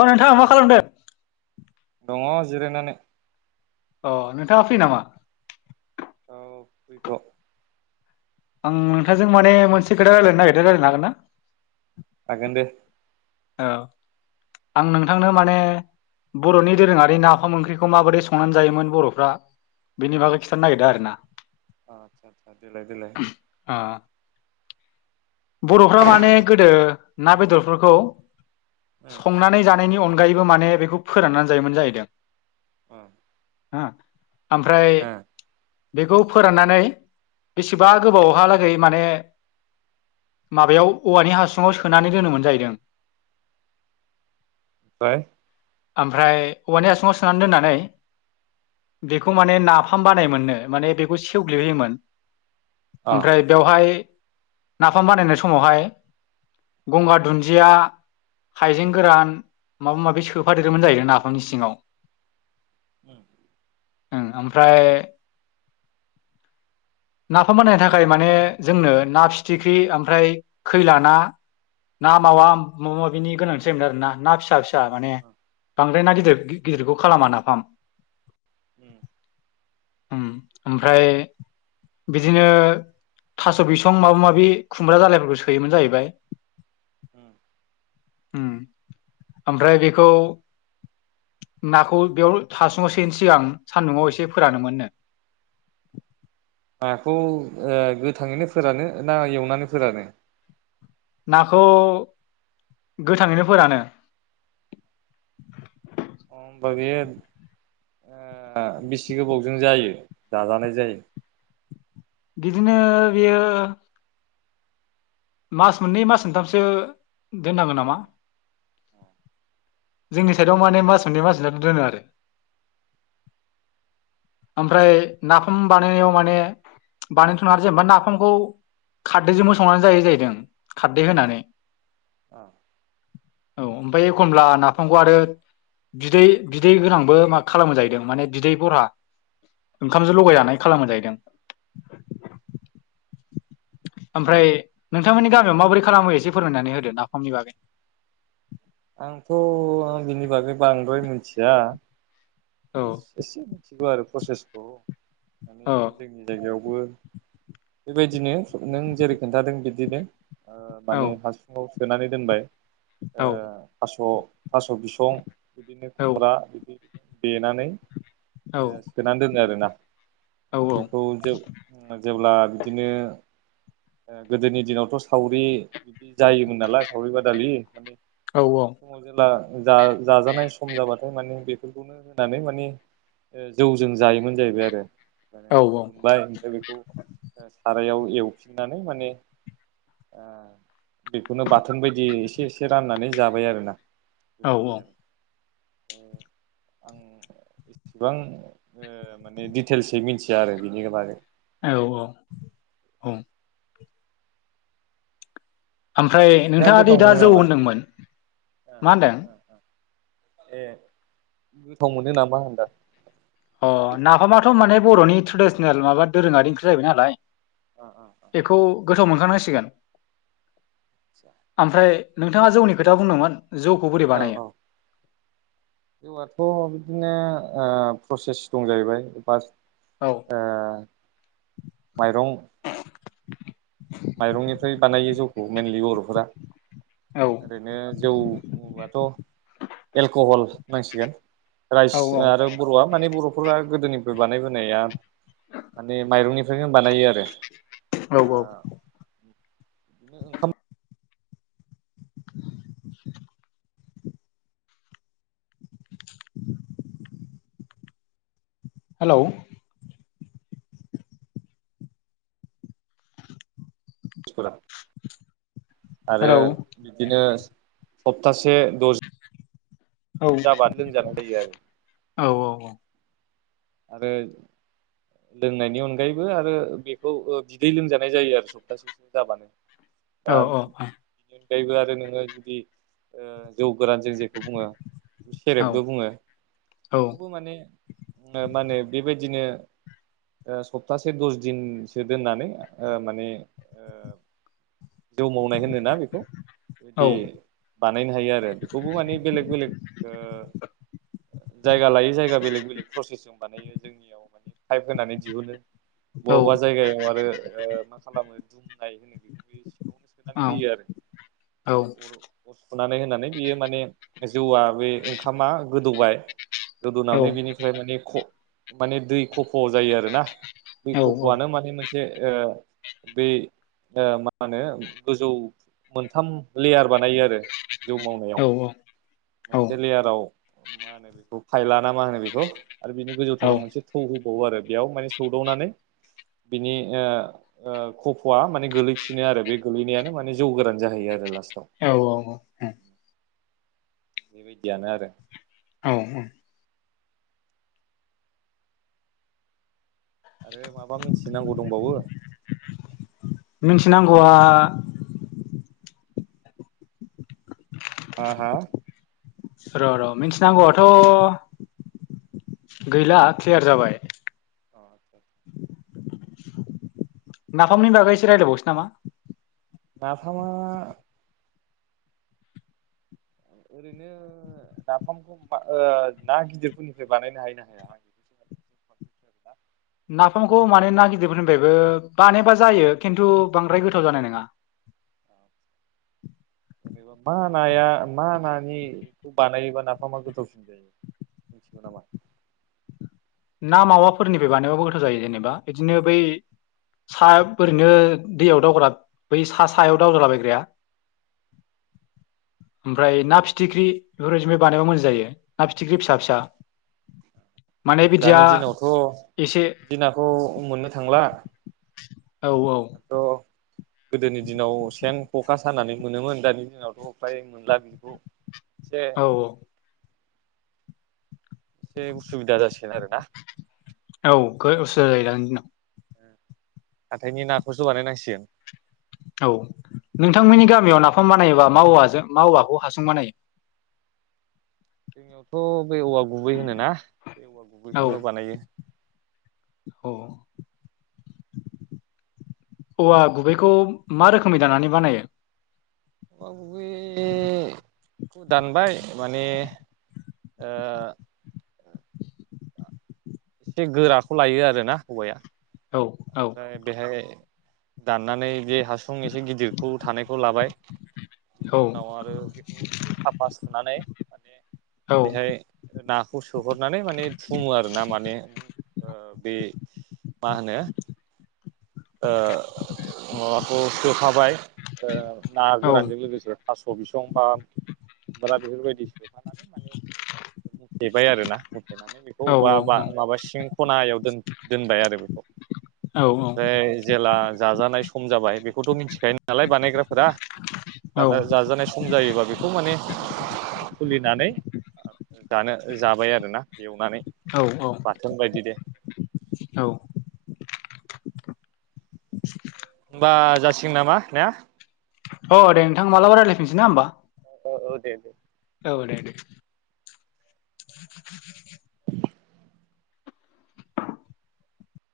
अ नोंथाङा मा खालामदों? दङ जिरायनानै। अ नोंथाङा फ्री नामा? औ फ्रिथ'। आं नोंथांजों माने मोनसे खोथा रायजलायनो नागिरदों आरो ना नोंथां रायजलायनो हागोन ना? हागोन दे। औ आं नोंथांनो माने बर'नि दोरोङारि नाफाम ओंख्रिखौ माबोरै संनानै जायोमोन बर'फ्रा बिनि बागै खिन्थानो नागिरदों आरो ना। अ आतसा आतसा देलाय -देलाय। ओ बर'फ्रा माने गोदो ना बेदरफोरखौ उम संनानै जानायनि अनगायैबो माने बेखौ फोराननानै जायोमोन जाहैदों। [inaudible] हो ओमफ्राय उम बेखौ फोराननानै बेसेबा उम गोबावहालागै माने माबायाव औवानि हासुङाव सोनानै दोनोमोन जाहैदों। [unintelligible] ओमफ्राय औवानि आसुङाव सोननानै दोननानै बेखौ माने नाफाम बानायमोननो माने बेखौ सेवग्लिहोयोमोन। अ ओमफ्राय बेवहाय नाफाम बानायनाय समावहाय गंगार दुन्दिया हायजें गोरान माबा माबि सोफादेरोमोन जाहैदों नाफामनि सिङाव। उम ओं ओमफ्राय नाफाम बानायनो थाखाय माने जोंनो ना फि फिथिख्रि ओमफ्राय खैला ना ना मावा माबा माबिनि गोनांथि जायोमोन आरो ना ना फिसा फि सा माने उम बांद्राय ना उम गिदिर गिदिरखौ खालामा नाफाम। उम उम ओमफ्राय बिदिनो थास' बिसं माबा माबि बि खुमब्रा जालायफोरखौ सोयोमोन जाहैबाय हम उम ओमफ्राय बेखौ नाखौ बेयाव हासुंआव सोयिनि सिगां सान्दुआव एसे फोरानोमोननो [inaudible] नाखौ ओ गोथाङैनो फोरानो ना एवनानै फोरानो नाखौ गोथाङैनो फोरानो अ ओमबा बियो ओ बेसे गोबावजों जायो जाजानाय जायो। बिदिनो बियो मास मोननै मास मोनथामसो दोननांगोन नामा जोंनि साइडाव माने मास मोननै मासमोनथाम' दोनो आरो [inaudible] ओमफ्राय नाफाम बानायनायाव माने बानायथ'नानै जेनबा नाफामखौ खारदैजोंबो संनानै जायो जाहै जों खारदै होनानै [inaudible] औ ओमफ्राय एखमब्ला नाफामखौ आरो बिदै बिदै गोनांबो मा खालामो जाहैदों माने बिदै बरहा ओंखामजों लगायजानाय खालामो जाहैदों। [inaudible] ओमफ्राय नोंथांमोननि गामियाव माबोरै खालामो एसे फोरमायनानै होदो नाफामनि बागै। आंथ' बिनि बागै बांद्राय मिथिया औ जास एसे मिथिगौ आरो प्रसेसखौ माने औ जोंनि जायगायाव बो बेबायदिनो नों जेरै खोन्थादों बिदिनो ओ औ माने हासुङाव सोनानै दोनबाय ओ औ थास' थास' बिसं बिदिनो औ खुमब्रा बिदि देनानै औ ओ सोनानै दोनो आरोना औ ओफ्राय बेखौ जो जेब्ला बिदिनो गोदोनि दिनावथ' सावरि जायोमोन नालाय सावरि बादालि माने औ समाव जेला जा जाजानाय सम जाबाथाय माने बेखौ खौनो होनानै माने ओ जौजों जायोमोन जाहैबाय आरो औ दिहुनबाय ओमफ्राय बेखौ ओ सारायाव एवफिननानै माने आ बेखौनो बाथोन बायदि एसे एसे राननानै जाबाय आरोना औ बेबायदि आरो ओ आं इसेबां ओ माने दिटेल्सै मिथिया आरो बेनि बागै औ औ औ ओमफ्राय नोंथाङा गोथाव दैै दा मोनो जौ नामा? होनदोंमोन ओ मा होनदों? ओ ओ ए गोथाव मोनो नामा होनदां अ नाफामाथ' माने बर'नि ट्रेडिसनेल माबा दोरोङारि ओंख्रि जाहैबाय नालाय ओ ओ ओ बेखौ गोथौ मोनखानांसिगोन ओमफ्राय नोंथाङा जौनि खोथा बुंदोंमोन। जौखौ बोरै औ बानायो औ जौआथ' बिदिनो ओ प्रसेस दं जाहैबायास औ ओ माइरं माइरंनिफ्राय बानायो जौखौ मेनलि बर'फोरा औ ओरैनो जौ बुंबाथ' एलक'हल होननांसिगोन। राइस औ औ आरो बर'आ माने बर' न'खरा गोदोनिफ्राय बानायबोनाया माने माइरंनिफ्रायनो बानायो आरो औ ओ औ बिदिनो ओंखाम [unintelligible] हेल' आरो हेलौ बिदिनो सप्तासे द औ जायो औ औ औ आरो लोंनायनि अनगायैबो आरो बेखौ बिदै लोंजानाय जायो आरो सप्तासेसो जाबानो दा औ बिनि अनगायबो आरो नोङो जुदि जौ गोरान जों जेखौ बुङो बे सेरेबबो बुङो औ बेखौबो माने ओ मा होनो बेबायदिनो ओ सप्तासे दस दिनसो दोननानै ओ माने दोनबाय नांगोन होनदोंना बेखौ औ बिदि बानायनो हायो आरो बेखौबो माने बेलेग बेलेग ओ जायगा लायै जायगा बेलेग बेलेग प्रसेसजों बानायो जोंनियाव माने पाइप होनानै दिहुनो बबेबा जायगायाव आरो ओ मा खालामो दुमनाय होनो बेखौ बे सिङावनो सोनानै औ होयो आरो औ औ [unintelligible] सुनानै होनानै बियो माने जौआ बे ओंखामा गोदौबाय औ गोदौनानै बिनि ओमफ्राय माने माने दै खफ'आव जायो आरो ना दै औ खफ'आनो माने मोनसे बे ओ बे ओ माने गोजौ मोनथाम लेयार बानायो आरो जौ मावनायाव मोनसे लेयाराव मा होनो बेखौ फाइल ना मा होनो बेखौ आरो बेनि औ गोजौथाराव मोनसे थौ होबावो आरो बेयाव माने सौदावनानै बिनि ओ ओ खफ'आ माने गोलैफिनो आरो बे गोलैनायानो माने जौ गोरान जाहैयो आरो ना औ औ ओं बेबायदियानो आरो औ उम आरो माबा मिथि नांगौ दंबावो मिथिनांगौआ आ हा र' र' मिथिनांगौआथ' गैला क्लियार जाबाय नाफामनि बागै इसे रायलायबावनोसै नामा नाफाम आ ओरैनो नाफामखौ ओ ना गिदिरफोरनिफ्राय बानायनो हायो ना हाया [inaudible] नाफामखौ माने ना गिदिरफोरनिफ्रायबो बानायोबा जायो खिन्थु बांद्राय गोथाव जानाय नङा जेनेबा मा नाया मा नानिखौ बानायोबा नाफामा गोथावसिन जायो। मिथिगौ नामा? ना मावाफोरनिफ्राय बानायबाबो गोथाव जायो जेनेबा बिदिनो बै सा ओरैनो दैयाव दावग्रा बै सा सायाव दावग्राला बायग्राया [inaudible] ओमफ्राय ना फिथिख्रि बेफोर बायदिबो बानायबा मोजां जायो ना फिथिख्रि फिसा फिसा माने बि दानि दिनावथ' दिनाथ' मोननो थांला औ औ दाथ' गोदोनि दिनाव सेन खखा सानानै मोनोमोन दानि दिनावथ' फ्राय मोनला बिखौ औ औ एसे उसुबिदा जासिगोन आरोना औ खोब असुबिदा जायो दानि दिनाव हाथाइनि नाखौसो बानायनांसिगोन औ नोंथांमोननि गामियाव नाफाम बानायोबा मा औवाजों मा औवाखौ हासुं बानायो [inaudible] जोंनियावथ' बे औवा गुबै होनोना बे औवा गुबैखौनो बानायो अ औवा गुबैखौ मा रोखोमनि दाननानै बानायो? औवा गुबै दानबाय माने ओ एसे गोराखौ लायो आरोना औवाया औ औ ओमफ्राय बेहाय दाननानै बे हासुं एसे गिदिरखौ थानायखौ लाबाय औ बिनि उनाव आरो बेखौ एसे साफा सुनानै माने औ बेहाय होना खौ सोहरनानै माने फुमो आर ना माने बे मा होनो ओ माबाखौ सोफाबाय ओ ना औ गोरानजों लोगोसे थास' बिसं बा माबा बेफोरबायदि सफानानै माने मुथेबाय आरोना होथेनानै बेखौ औ बा बा माबा सिं खना याव दोनबाय आरो बेखौ औ ओमफ्राय जेला जाजानाय सम जाबाय बेखौथ' मिथि खायो नालाय बानायग्राफोरा औ जाजानाय सम जायोबा बेखौ माने खुलिनानै दानो जानो जाबाय आरोना एवनानै औ बाथोन बायदि दे औ [inaudible] बा जासिगोन नामा ने अ दे नोंथा मालाबा राय्लायफिनोसै ना होमबा औ औ दे दे औ दे नोंथां [inaudible]